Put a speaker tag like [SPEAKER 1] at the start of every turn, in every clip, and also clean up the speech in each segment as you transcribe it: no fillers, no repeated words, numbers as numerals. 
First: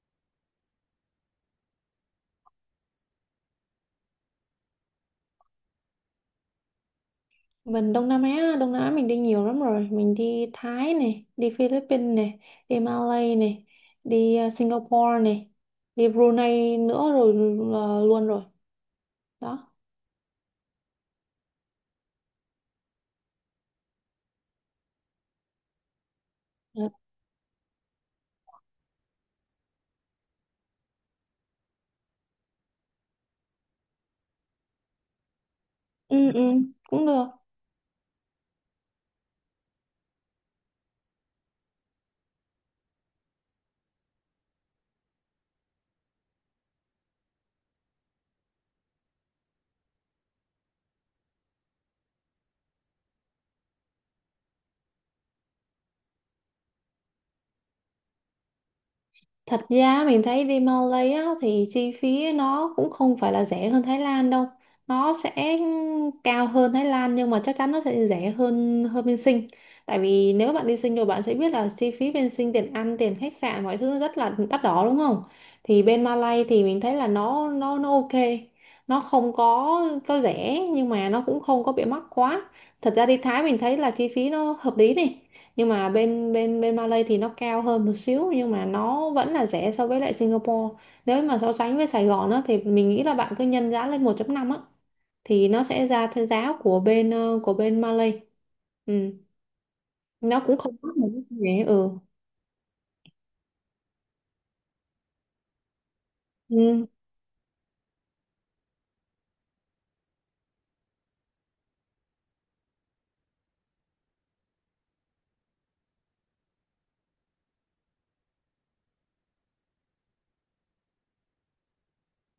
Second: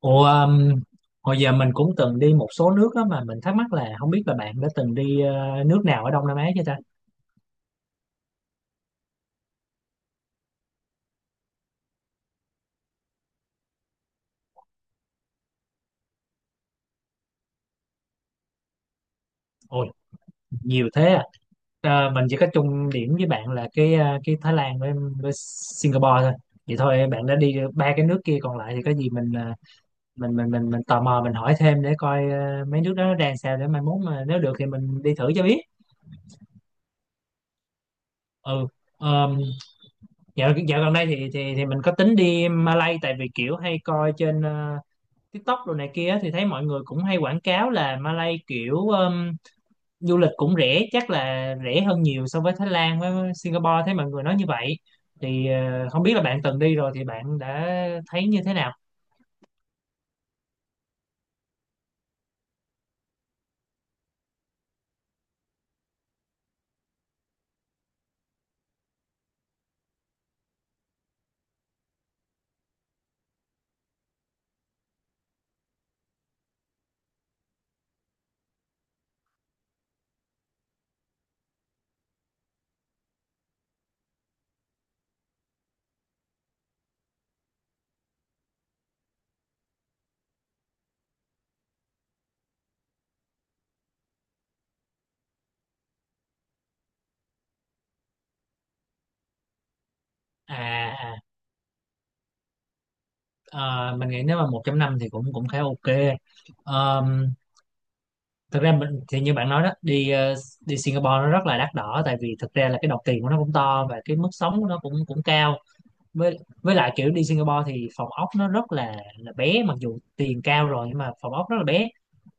[SPEAKER 1] Ủa, um, Hồi giờ mình cũng từng đi một số nước á, mà mình thắc mắc là không biết là bạn đã từng đi nước nào ở Đông Nam Á chưa ta?
[SPEAKER 2] Mình Đông Nam Á, Đông Nam Á mình đi nhiều lắm rồi. Mình đi Thái này, đi Philippines này, đi Malay này, đi Singapore này, đi Brunei nữa rồi là luôn rồi. Đó.
[SPEAKER 1] Ôi, nhiều thế à. Ờ, mình chỉ có chung điểm với bạn là cái cái Thái Lan với Singapore thôi. Vậy
[SPEAKER 2] Ờ,
[SPEAKER 1] thôi bạn đã đi ba cái nước kia, còn lại thì có gì mình mình tò mò mình hỏi thêm để coi mấy nước đó nó đang sao, để mai mốt mà nếu được thì mình đi thử cho biết.
[SPEAKER 2] Ừ, ừ, cũng được.
[SPEAKER 1] Ừ. Um, dạo gần đây thì mình có tính đi Malay, tại vì kiểu hay coi trên TikTok đồ này kia, thì thấy mọi người cũng hay quảng cáo là Malay kiểu du lịch cũng rẻ, chắc là rẻ hơn nhiều so với Thái Lan với Singapore, thấy mọi người nói như vậy thì không biết là bạn từng đi rồi thì bạn đã thấy như thế nào.
[SPEAKER 2] Thật ra mình thấy đi Malay á thì chi phí nó cũng không phải là rẻ hơn Thái Lan đâu. Nó sẽ cao hơn Thái Lan, nhưng mà chắc chắn nó sẽ rẻ hơn hơn bên Sinh. Tại vì nếu bạn đi Sinh rồi bạn sẽ biết là chi phí bên Sinh, tiền ăn, tiền khách sạn, mọi thứ nó rất là đắt đỏ, đúng không? Thì bên Malay thì mình thấy là nó ok. Nó không có rẻ nhưng mà nó cũng không có bị mắc quá. Thật ra đi Thái mình thấy là chi phí nó hợp lý này, nhưng mà bên bên bên Malay thì nó cao hơn một xíu, nhưng mà nó vẫn là rẻ so với lại Singapore. Nếu mà so sánh với Sài Gòn á thì mình nghĩ là bạn cứ nhân giá lên 1.5 á thì nó sẽ ra theo giá của bên Malay. Ừ, nó cũng không mất một
[SPEAKER 1] À à,
[SPEAKER 2] cái rẻ. Ừ.
[SPEAKER 1] ờ, mình nghĩ nếu mà một trăm năm thì cũng cũng khá ok.
[SPEAKER 2] Ừ.
[SPEAKER 1] Um, thực ra mình thì như bạn nói đó, đi đi Singapore nó rất là đắt đỏ, tại vì thực ra là cái đồng tiền của nó cũng to và cái mức sống của nó cũng cũng cao, với lại kiểu đi Singapore thì phòng ốc nó rất là bé, mặc dù tiền cao rồi nhưng mà phòng ốc rất là bé.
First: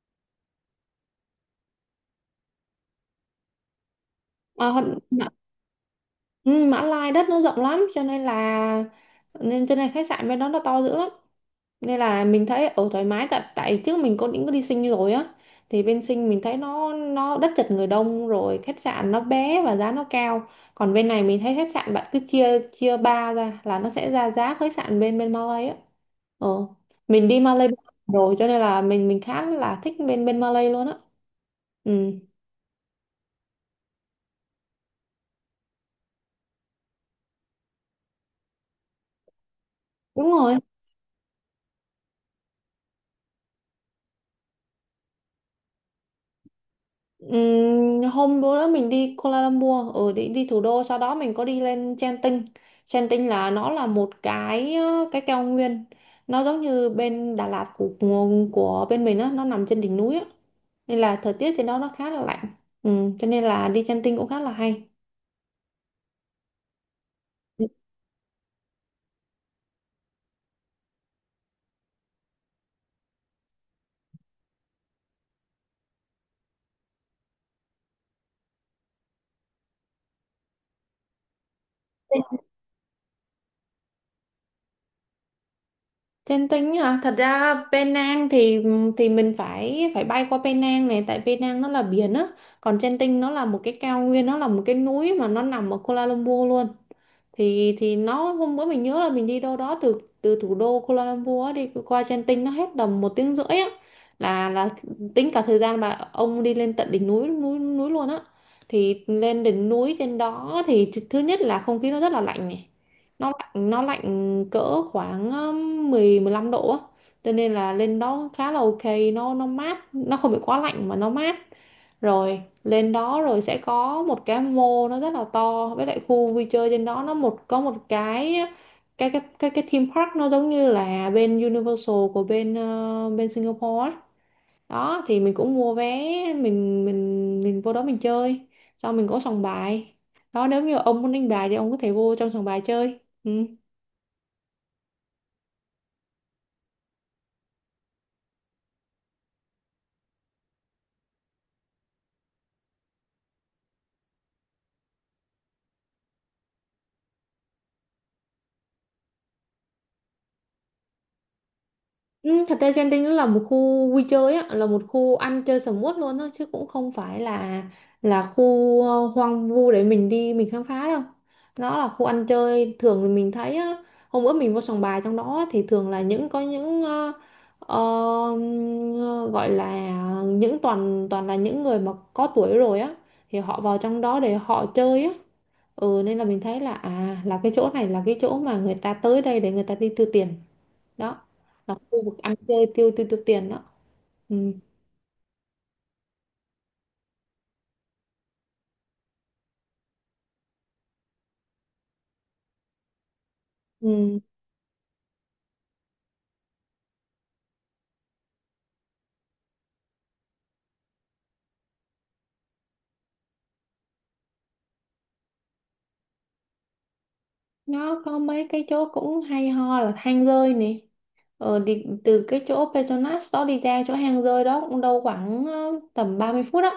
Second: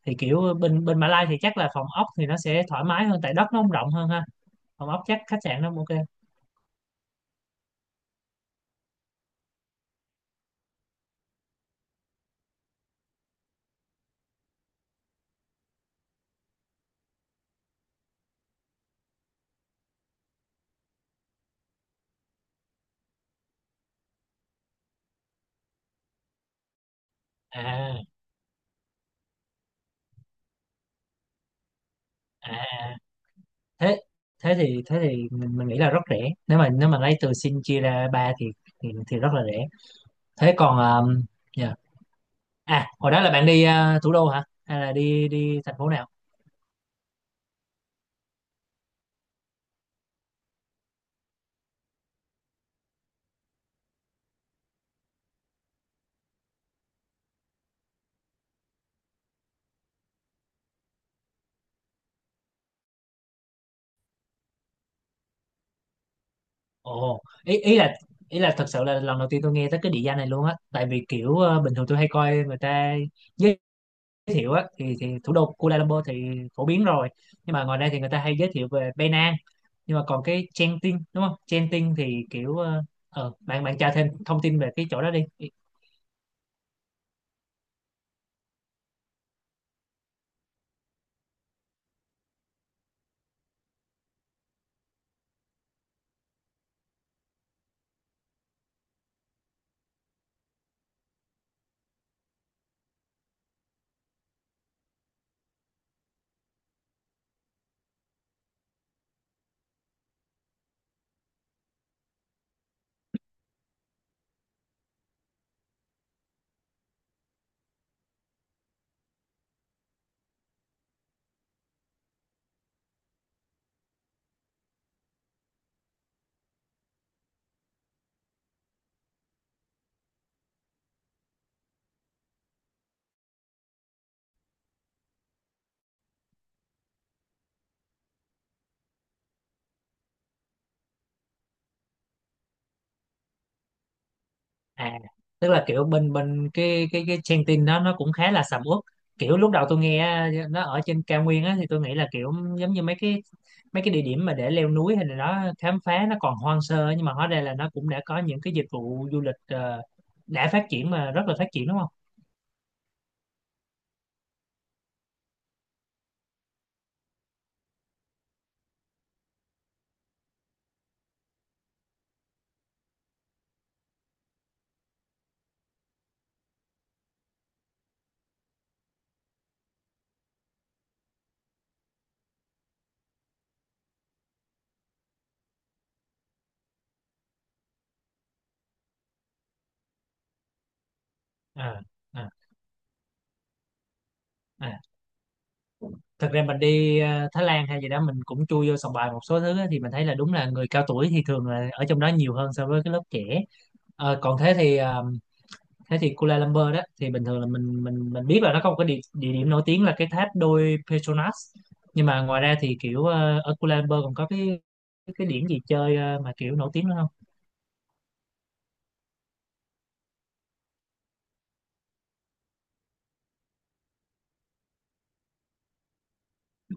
[SPEAKER 1] Thì kiểu bên bên Mã Lai thì chắc là phòng ốc thì nó sẽ thoải mái hơn, tại đất nó không rộng hơn ha,
[SPEAKER 2] À,
[SPEAKER 1] phòng ốc chắc
[SPEAKER 2] Mã,
[SPEAKER 1] khách sạn nó cũng ok.
[SPEAKER 2] ừ, Mã Lai đất nó rộng lắm, cho nên là cho nên khách sạn bên đó nó to dữ lắm. Nên là mình thấy ở thoải mái, tại tại trước mình có định có đi Sinh rồi á, thì bên Sinh mình thấy nó đất chật người đông, rồi khách sạn nó bé và giá nó cao. Còn bên này mình thấy khách sạn bạn cứ chia chia ba ra là nó sẽ ra giá khách sạn bên bên Malay á. ờ mình đi Malay
[SPEAKER 1] À
[SPEAKER 2] rồi, cho nên là mình khá là thích bên bên Malay luôn á. Ừ.
[SPEAKER 1] à à, thế thế thì mình nghĩ là rất rẻ, nếu mà lấy từ Sing chia ra ba thì rất là rẻ.
[SPEAKER 2] Đúng
[SPEAKER 1] Thế
[SPEAKER 2] rồi.
[SPEAKER 1] còn um, yeah. À hồi đó là bạn đi à, thủ đô hả hay là đi đi thành phố nào?
[SPEAKER 2] Hôm bữa đó mình đi Kuala Lumpur, đi thủ đô, sau đó mình có đi lên Genting. Genting là một cái cao nguyên, nó giống như bên Đà Lạt của bên mình á, nó nằm trên đỉnh núi á, nên là thời tiết trên đó nó khá là lạnh. Ừ, cho nên là đi Genting cũng khá là hay.
[SPEAKER 1] Ồ, ý ý là thật sự là lần đầu tiên tôi nghe tới cái địa danh này luôn á, tại vì kiểu bình thường tôi hay coi người ta giới thiệu á, thì thủ đô Kuala Lumpur thì phổ biến rồi. Nhưng mà ngoài ra thì người ta hay giới thiệu về Penang, nhưng mà còn cái Genting đúng không? Genting thì kiểu bạn bạn tra thêm thông tin về cái chỗ đó đi.
[SPEAKER 2] Genting hả, thật ra Penang thì mình phải phải bay qua Penang này, tại Penang nó là biển á, còn Genting nó là một cái cao nguyên, nó là một cái núi mà nó nằm ở Kuala Lumpur luôn. Thì nó hôm bữa mình nhớ là mình đi đâu đó từ từ thủ đô Kuala Lumpur á, đi qua Genting nó hết tầm một tiếng rưỡi á, là tính cả thời gian mà ông đi lên tận đỉnh núi núi núi luôn á. Thì lên đỉnh núi trên đó thì thứ nhất là không khí nó rất là lạnh này, nó lạnh cỡ khoảng mười, 15 độ á, cho nên là lên đó khá là ok. Nó mát, nó không bị quá lạnh mà nó mát. Rồi lên đó rồi sẽ có một cái mall nó rất là to, với lại khu vui chơi trên đó nó có một cái theme park nó giống như là bên Universal của bên Singapore ấy. Đó thì mình cũng mua vé, mình vô đó mình chơi, xong mình có sòng bài đó. Nếu như ông muốn đánh bài thì ông có thể vô trong sòng bài chơi. Ừ.
[SPEAKER 1] À, tức là kiểu bên bên cái trang tin đó nó cũng khá là sầm uất. Kiểu lúc đầu tôi nghe nó ở trên cao nguyên á, thì tôi nghĩ là kiểu giống như mấy cái địa điểm mà để leo núi hay là đó khám phá, nó còn hoang sơ ấy, nhưng mà hóa ra là nó cũng đã có những cái dịch vụ du lịch đã phát triển, mà rất là phát triển đúng không?
[SPEAKER 2] Ừ, thật ra Genting nó là một khu vui chơi á, là một khu ăn chơi sầm uất luôn á, chứ cũng không phải là khu hoang vu để mình đi mình khám phá đâu. Nó là khu ăn chơi, thường thì mình thấy á, hôm bữa mình vô sòng bài trong đó thì thường là những có những ờ, ờ, gọi là những toàn toàn là những người mà có tuổi rồi á, thì họ vào trong đó để họ chơi á. Ừ, nên là mình thấy là cái chỗ này là cái chỗ mà người ta tới đây để người ta đi tiêu tiền đó, là
[SPEAKER 1] À,
[SPEAKER 2] khu vực
[SPEAKER 1] à,
[SPEAKER 2] ăn chơi tiêu tiêu tiêu tiền đó. Ừ.
[SPEAKER 1] à. Thật ra mình đi Thái Lan hay gì đó mình cũng chui vô sòng bài một số thứ á, thì mình thấy là đúng là người cao tuổi thì thường là ở trong đó nhiều hơn so với cái lớp trẻ. Ờ,
[SPEAKER 2] Ừ.
[SPEAKER 1] còn thế thì thế thì Kuala Lumpur đó thì bình thường là mình biết là nó có một cái địa, địa điểm nổi tiếng là cái tháp đôi Petronas, nhưng mà ngoài ra thì kiểu ở Kuala Lumpur còn có cái điểm gì chơi mà kiểu nổi tiếng nữa không?
[SPEAKER 2] Nó có mấy cái chỗ cũng hay ho là hang rơi nè. Từ cái chỗ Petronas đó đi ra chỗ hang rơi đó cũng đâu khoảng tầm 30 phút á.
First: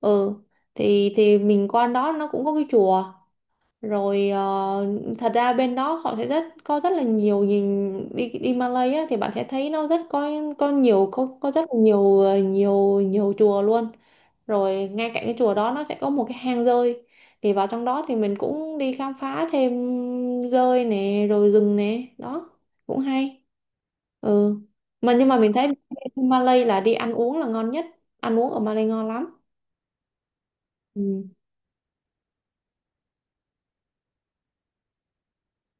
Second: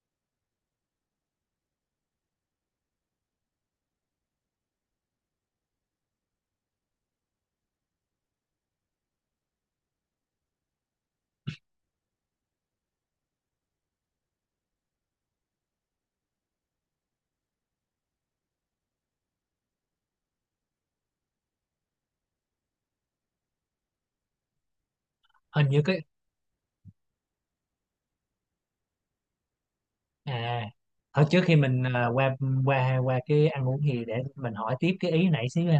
[SPEAKER 2] Ừ, thì mình qua đó nó cũng có cái chùa rồi. Ờ, Thật ra bên đó họ sẽ rất có rất là nhiều, nhìn đi đi Malay á thì bạn sẽ thấy nó rất có nhiều, có rất là nhiều ờ, nhiều nhiều chùa luôn. Rồi ngay cạnh cái chùa đó nó sẽ có một cái hang dơi, thì vào trong đó thì mình cũng đi khám phá thêm dơi nè rồi rừng nè, đó cũng hay. Ừ. Mà nhưng mà mình thấy
[SPEAKER 1] Hình như cái
[SPEAKER 2] Malay là đi ăn uống là ngon nhất, ăn uống ở Malay ngon lắm.
[SPEAKER 1] à,
[SPEAKER 2] Ừ.
[SPEAKER 1] thôi trước khi mình qua qua qua cái ăn uống thì để mình hỏi tiếp cái ý nãy xíu ha.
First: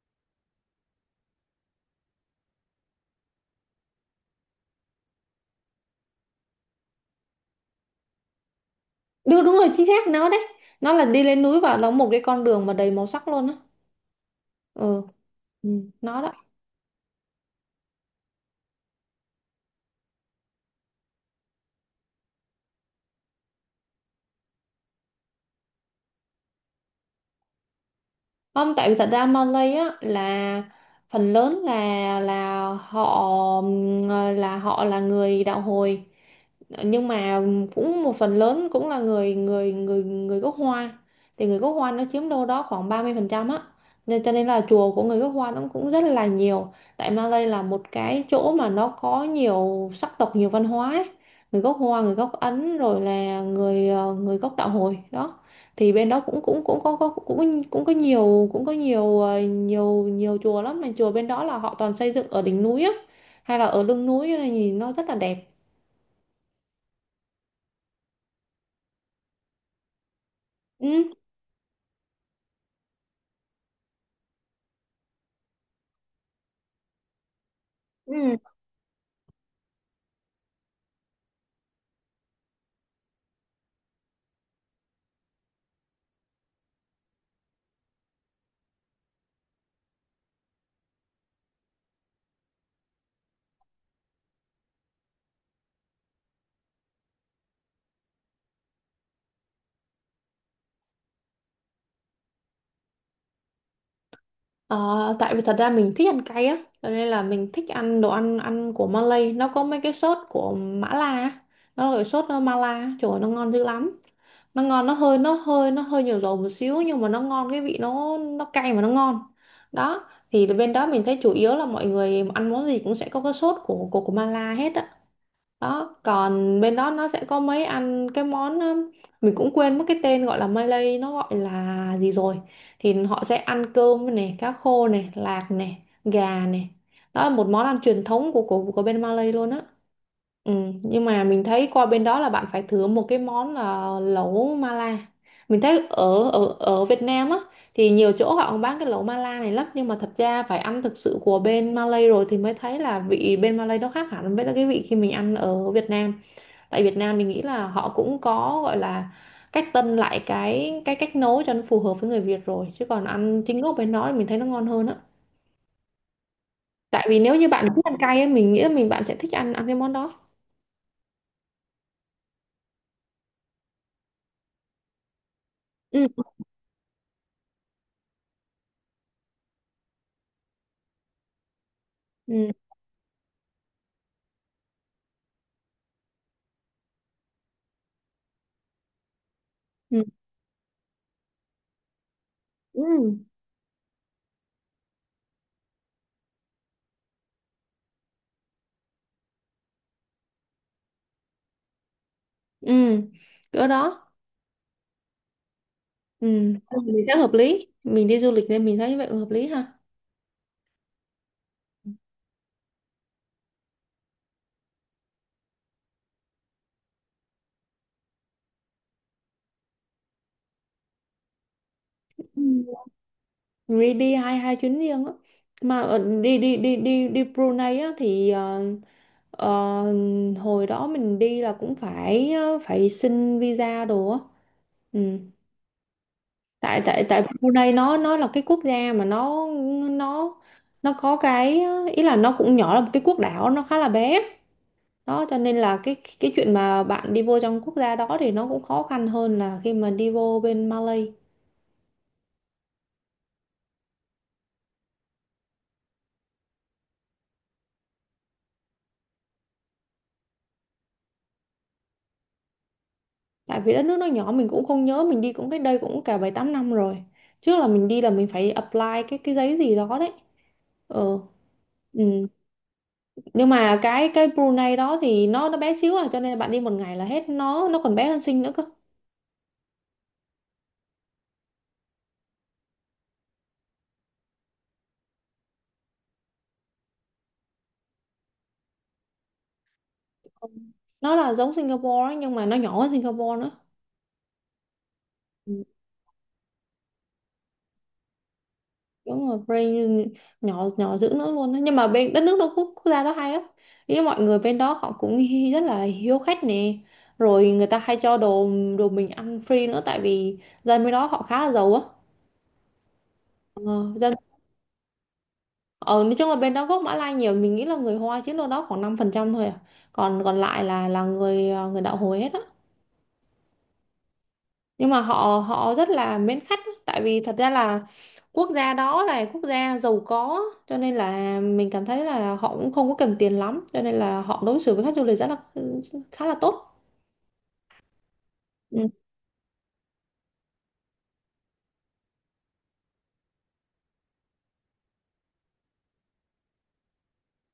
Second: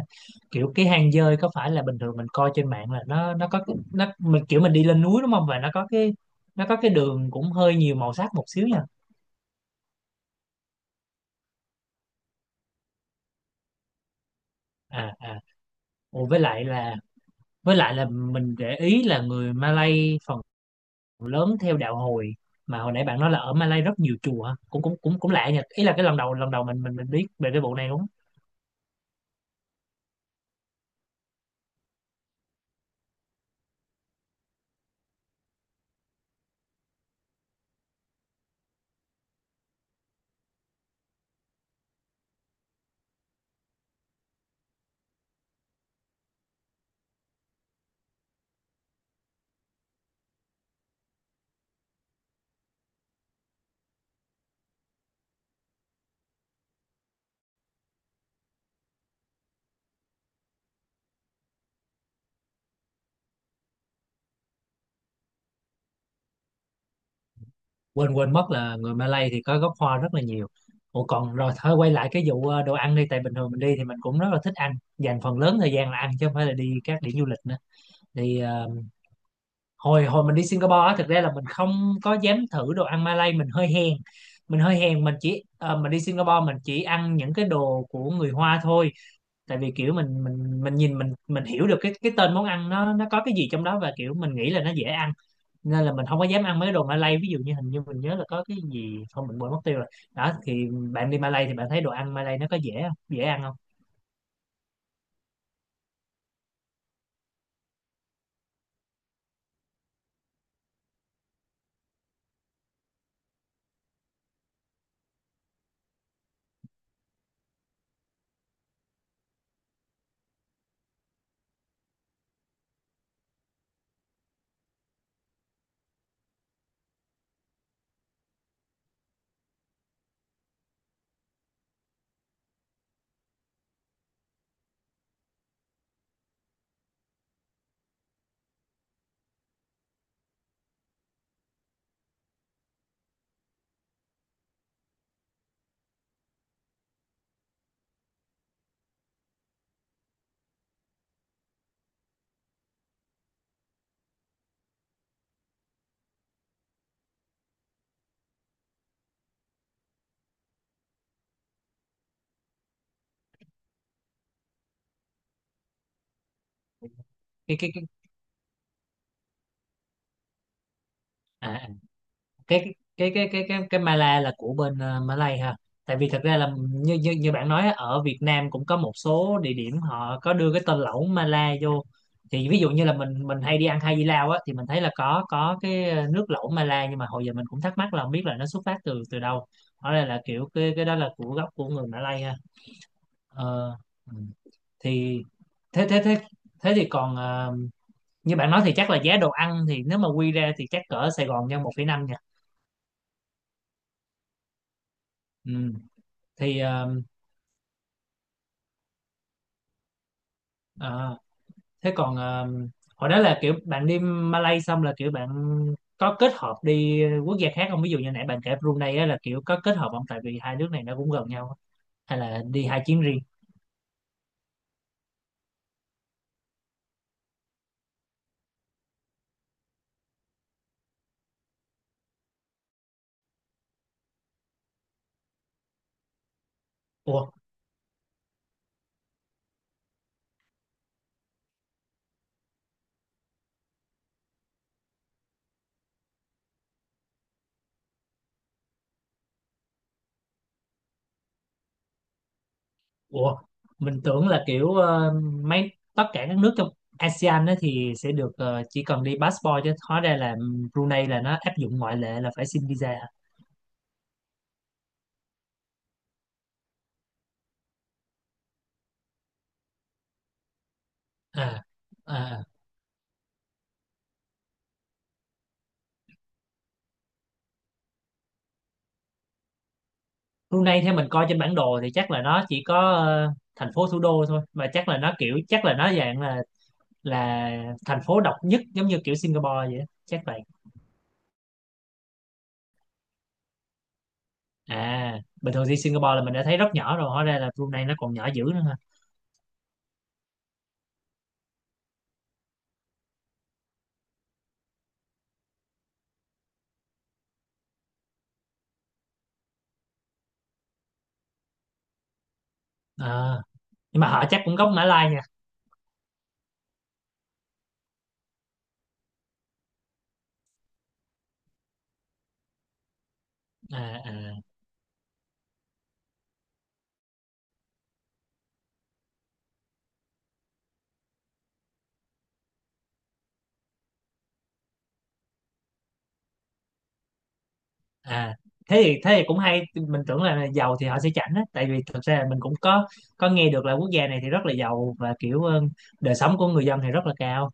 [SPEAKER 1] Kiểu cái hang dơi có phải là bình thường mình coi trên mạng là nó có cái- nó mình kiểu mình đi lên núi đúng không, và nó có cái đường cũng hơi nhiều màu sắc một xíu nha.
[SPEAKER 2] Đúng, đúng rồi, chính xác nó đấy. Nó là đi lên núi và nó một cái con đường mà đầy màu sắc luôn á. Ừ.
[SPEAKER 1] À à.
[SPEAKER 2] Ừ. Nó
[SPEAKER 1] Ủa,
[SPEAKER 2] đó.
[SPEAKER 1] với lại là mình để ý là người Malay phần lớn theo đạo Hồi, mà hồi nãy bạn nói là ở Malay rất nhiều chùa hả? Cũng cũng cũng cũng lạ nhỉ, ý là cái lần đầu mình biết về cái vụ này đúng.
[SPEAKER 2] Không, tại vì thật ra Malay á là phần lớn là người đạo hồi, nhưng mà cũng một phần lớn cũng là người người người người gốc Hoa, thì người gốc Hoa nó chiếm đâu đó khoảng 30% á, cho nên là chùa của người gốc Hoa nó cũng rất là nhiều. Tại Malay là một cái chỗ mà nó có nhiều sắc tộc, nhiều văn hóa ấy. Người gốc Hoa, người gốc Ấn, rồi là người gốc đạo hồi đó. Thì bên đó cũng cũng cũng có cũng cũng có nhiều ờ, nhiều nhiều chùa lắm, mà chùa bên đó là họ toàn xây dựng ở đỉnh núi á hay là ở lưng núi, cho nên nhìn nó rất là đẹp.
[SPEAKER 1] Quên quên mất là người Malay thì có gốc Hoa rất là nhiều. Ủa,
[SPEAKER 2] Ừ.
[SPEAKER 1] còn rồi thôi, quay lại cái vụ đồ ăn đi, tại bình thường mình đi thì mình cũng rất là thích ăn, dành phần lớn thời gian là ăn chứ không phải là đi các điểm du lịch nữa.
[SPEAKER 2] Ừ.
[SPEAKER 1] Thì hồi hồi mình đi Singapore á, thực ra là mình không có dám thử đồ ăn Malay, mình hơi hèn, mình hơi hèn, mình chỉ mình đi Singapore mình chỉ ăn những cái đồ của người Hoa thôi, tại vì kiểu mình nhìn, mình hiểu được cái tên món ăn nó có cái gì trong đó và kiểu mình nghĩ là nó dễ ăn, nên là mình không có dám ăn mấy cái đồ Malay, ví dụ như hình như mình nhớ là có cái gì không mình quên mất tiêu rồi. Đó thì bạn đi Malay thì bạn thấy đồ ăn Malay nó có dễ không, dễ ăn không?
[SPEAKER 2] Ờ, tại vì thật ra mình thích ăn cay á, cho nên là mình thích ăn đồ ăn ăn của Malay, nó có mấy cái sốt của Mã La á. Nó là cái sốt Mala, trời ơi, nó ngon dữ lắm. Nó ngon, nó hơi nhiều dầu một xíu nhưng mà nó ngon, cái vị nó cay mà nó ngon. Đó, thì bên đó mình thấy chủ yếu là mọi người ăn món gì cũng sẽ có cái sốt của Mala hết á. Đó, còn bên đó nó sẽ có mấy ăn cái món, mình cũng quên mất cái tên gọi là Malay nó gọi là gì rồi, thì họ sẽ ăn cơm này, cá khô này, lạc này, gà này. Đó là một món ăn truyền thống của bên Malay luôn á. Ừ, nhưng mà mình thấy qua bên đó là bạn phải thử một cái món là lẩu Mala. Mình thấy ở ở ở Việt Nam á thì nhiều chỗ họ cũng bán cái lẩu mala này lắm, nhưng mà thật ra phải ăn thực sự của bên Malay rồi thì mới thấy là vị bên Malay nó khác hẳn với cái vị khi mình ăn ở Việt Nam. Tại Việt Nam mình nghĩ là họ cũng có gọi là cách tân lại cái cách nấu cho nó phù hợp với người Việt rồi, chứ còn ăn chính gốc bên đó thì mình thấy nó ngon hơn á. Tại vì nếu như
[SPEAKER 1] cái
[SPEAKER 2] bạn
[SPEAKER 1] cái cái
[SPEAKER 2] thích ăn cay ấy, mình nghĩ là bạn sẽ thích ăn ăn cái món đó.
[SPEAKER 1] à, à, cái Mala là của bên Malay ha, tại
[SPEAKER 2] Ừ.
[SPEAKER 1] vì thật ra là như như như bạn nói á, ở Việt Nam cũng có một số địa điểm họ có đưa cái tên lẩu Mala vô.
[SPEAKER 2] Ừ.
[SPEAKER 1] Thì ví dụ như là mình hay đi ăn Hai Di Lao á, thì mình thấy là có cái nước lẩu Mala, nhưng mà hồi giờ mình cũng thắc mắc là không biết là nó xuất phát từ từ đâu, hóa
[SPEAKER 2] Ừ.
[SPEAKER 1] ra là kiểu cái đó là của gốc của người Malay ha.
[SPEAKER 2] Ừ.
[SPEAKER 1] Ờ, ừ. Thì thế thế thế thế thì còn như bạn nói thì chắc là giá đồ ăn thì nếu mà quy ra thì chắc cỡ Sài Gòn nhân 1,5 nha.
[SPEAKER 2] Ừ. Cỡ đó.
[SPEAKER 1] Ừ.
[SPEAKER 2] Ừ.
[SPEAKER 1] Thì
[SPEAKER 2] Mình sẽ hợp lý, mình đi du lịch nên mình thấy vậy hợp lý ha.
[SPEAKER 1] à, thế còn hồi đó là kiểu bạn đi Malay xong là kiểu bạn có kết hợp đi quốc gia khác không? Ví dụ như nãy bạn kể Brunei á, là kiểu có kết hợp không? Tại vì hai nước này nó cũng gần nhau á. Hay
[SPEAKER 2] Ừ.
[SPEAKER 1] là đi hai chuyến riêng?
[SPEAKER 2] đi đi hai hai chuyến riêng á. Mà ở- đi đi đi đi đi Brunei á thì ờ, hồi đó mình đi là cũng phải xin visa đồ á. Ừ. tại tại
[SPEAKER 1] Ủa,
[SPEAKER 2] tại Brunei nó là cái quốc gia mà nó nó có cái ý là nó cũng nhỏ, là một cái quốc đảo, nó khá là bé. Đó cho nên là cái chuyện mà bạn đi vô trong quốc gia đó thì nó cũng khó khăn hơn là khi mà đi vô bên Malay.
[SPEAKER 1] ủa, mình tưởng là kiểu mấy tất cả các nước trong ASEAN á thì sẽ được chỉ cần đi passport, chứ hóa ra là Brunei là nó áp dụng ngoại lệ là phải xin visa hả?
[SPEAKER 2] Tại vì đất nước nó nhỏ, mình cũng không nhớ, mình đi cũng cách đây cũng cả bảy tám năm rồi. Trước là mình đi là mình phải apply cái giấy gì đó đấy. Ừ.
[SPEAKER 1] À,
[SPEAKER 2] Ừ.
[SPEAKER 1] à.
[SPEAKER 2] Nhưng mà cái Brunei đó thì nó bé xíu à, cho nên bạn đi một ngày là hết. Nó còn bé hơn Sing nữa cơ.
[SPEAKER 1] Brunei theo mình coi trên bản đồ thì chắc là nó chỉ có thành phố thủ đô thôi, mà chắc là nó kiểu chắc là nó dạng là thành phố độc nhất giống như kiểu Singapore vậy á, chắc vậy.
[SPEAKER 2] Ừ. Nó là giống Singapore á, nhưng mà nó nhỏ hơn Singapore nữa.
[SPEAKER 1] À bình thường đi Singapore là mình đã thấy rất nhỏ rồi, hóa ra là Brunei nó còn nhỏ dữ nữa ha.
[SPEAKER 2] Đúng rồi, brain. Nhỏ nhỏ dữ nữa luôn đó. Nhưng mà bên đất nước đó, quốc gia đó hay lắm. Ý mọi người bên đó họ cũng rất là hiếu khách nè, rồi người ta hay cho đồ đồ mình ăn free nữa, tại vì dân bên đó họ khá là giàu á.
[SPEAKER 1] Ờ.
[SPEAKER 2] ờ,
[SPEAKER 1] Nhưng mà
[SPEAKER 2] Dân
[SPEAKER 1] họ chắc cũng gốc Mã Lai nha.
[SPEAKER 2] ở nói chung là bên đó gốc Mã Lai nhiều, mình nghĩ là người Hoa chiếm đâu đó khoảng 5% thôi à, còn còn lại là người người đạo hồi hết á.
[SPEAKER 1] À, à,
[SPEAKER 2] Nhưng mà họ họ rất là mến khách á. Tại vì thật ra là quốc gia đó là quốc gia giàu có, cho nên là mình cảm thấy là họ cũng không có cần tiền lắm, cho nên là họ đối xử với khách du lịch rất là khá là tốt.
[SPEAKER 1] à,
[SPEAKER 2] Ừ.
[SPEAKER 1] thế thì cũng hay, mình tưởng là giàu thì họ sẽ chảnh á, tại vì thực ra là mình cũng có nghe được là quốc gia này thì rất là giàu và kiểu đời sống của người dân thì rất là cao.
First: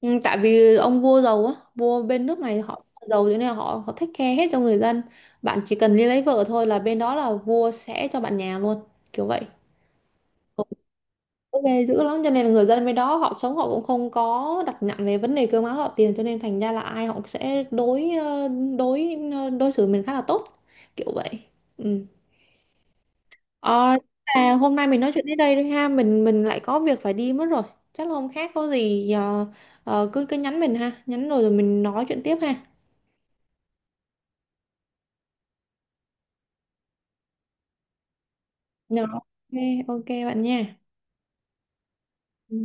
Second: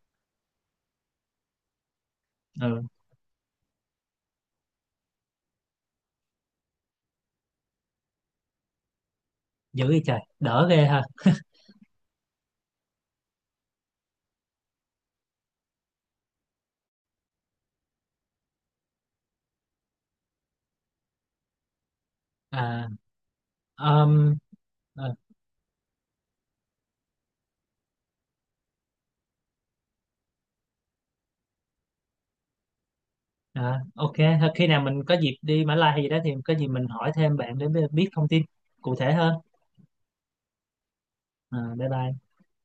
[SPEAKER 2] Ừ, tại vì ông vua giàu á, vua bên nước này họ
[SPEAKER 1] Ừ,
[SPEAKER 2] giàu, cho nên là họ họ take care hết cho người dân. Bạn chỉ cần đi lấy vợ thôi là bên đó là vua sẽ cho bạn nhà luôn, kiểu vậy.
[SPEAKER 1] dữ vậy trời, đỡ ghê ha.
[SPEAKER 2] Ok. Dữ lắm, cho nên là người dân bên đó họ sống, họ cũng không có đặt nặng về vấn đề cơm áo gạo tiền, cho nên thành ra là ai họ cũng sẽ đối xử mình khá là tốt, kiểu vậy. Ừ.
[SPEAKER 1] à,
[SPEAKER 2] Ờ,
[SPEAKER 1] um,
[SPEAKER 2] à, hôm nay mình nói chuyện đến đây thôi ha, mình lại có việc phải đi mất rồi. Chắc là hôm khác có gì, cứ cứ nhắn mình ha, nhắn rồi rồi mình nói chuyện tiếp ha.
[SPEAKER 1] À, ok, thôi khi nào mình có dịp đi Mã Lai hay gì đó thì có gì mình hỏi thêm bạn để biết thông tin cụ
[SPEAKER 2] Dạ,
[SPEAKER 1] thể
[SPEAKER 2] ok,
[SPEAKER 1] hơn.
[SPEAKER 2] ok bạn nha.
[SPEAKER 1] À, bye bye.
[SPEAKER 2] Ừ.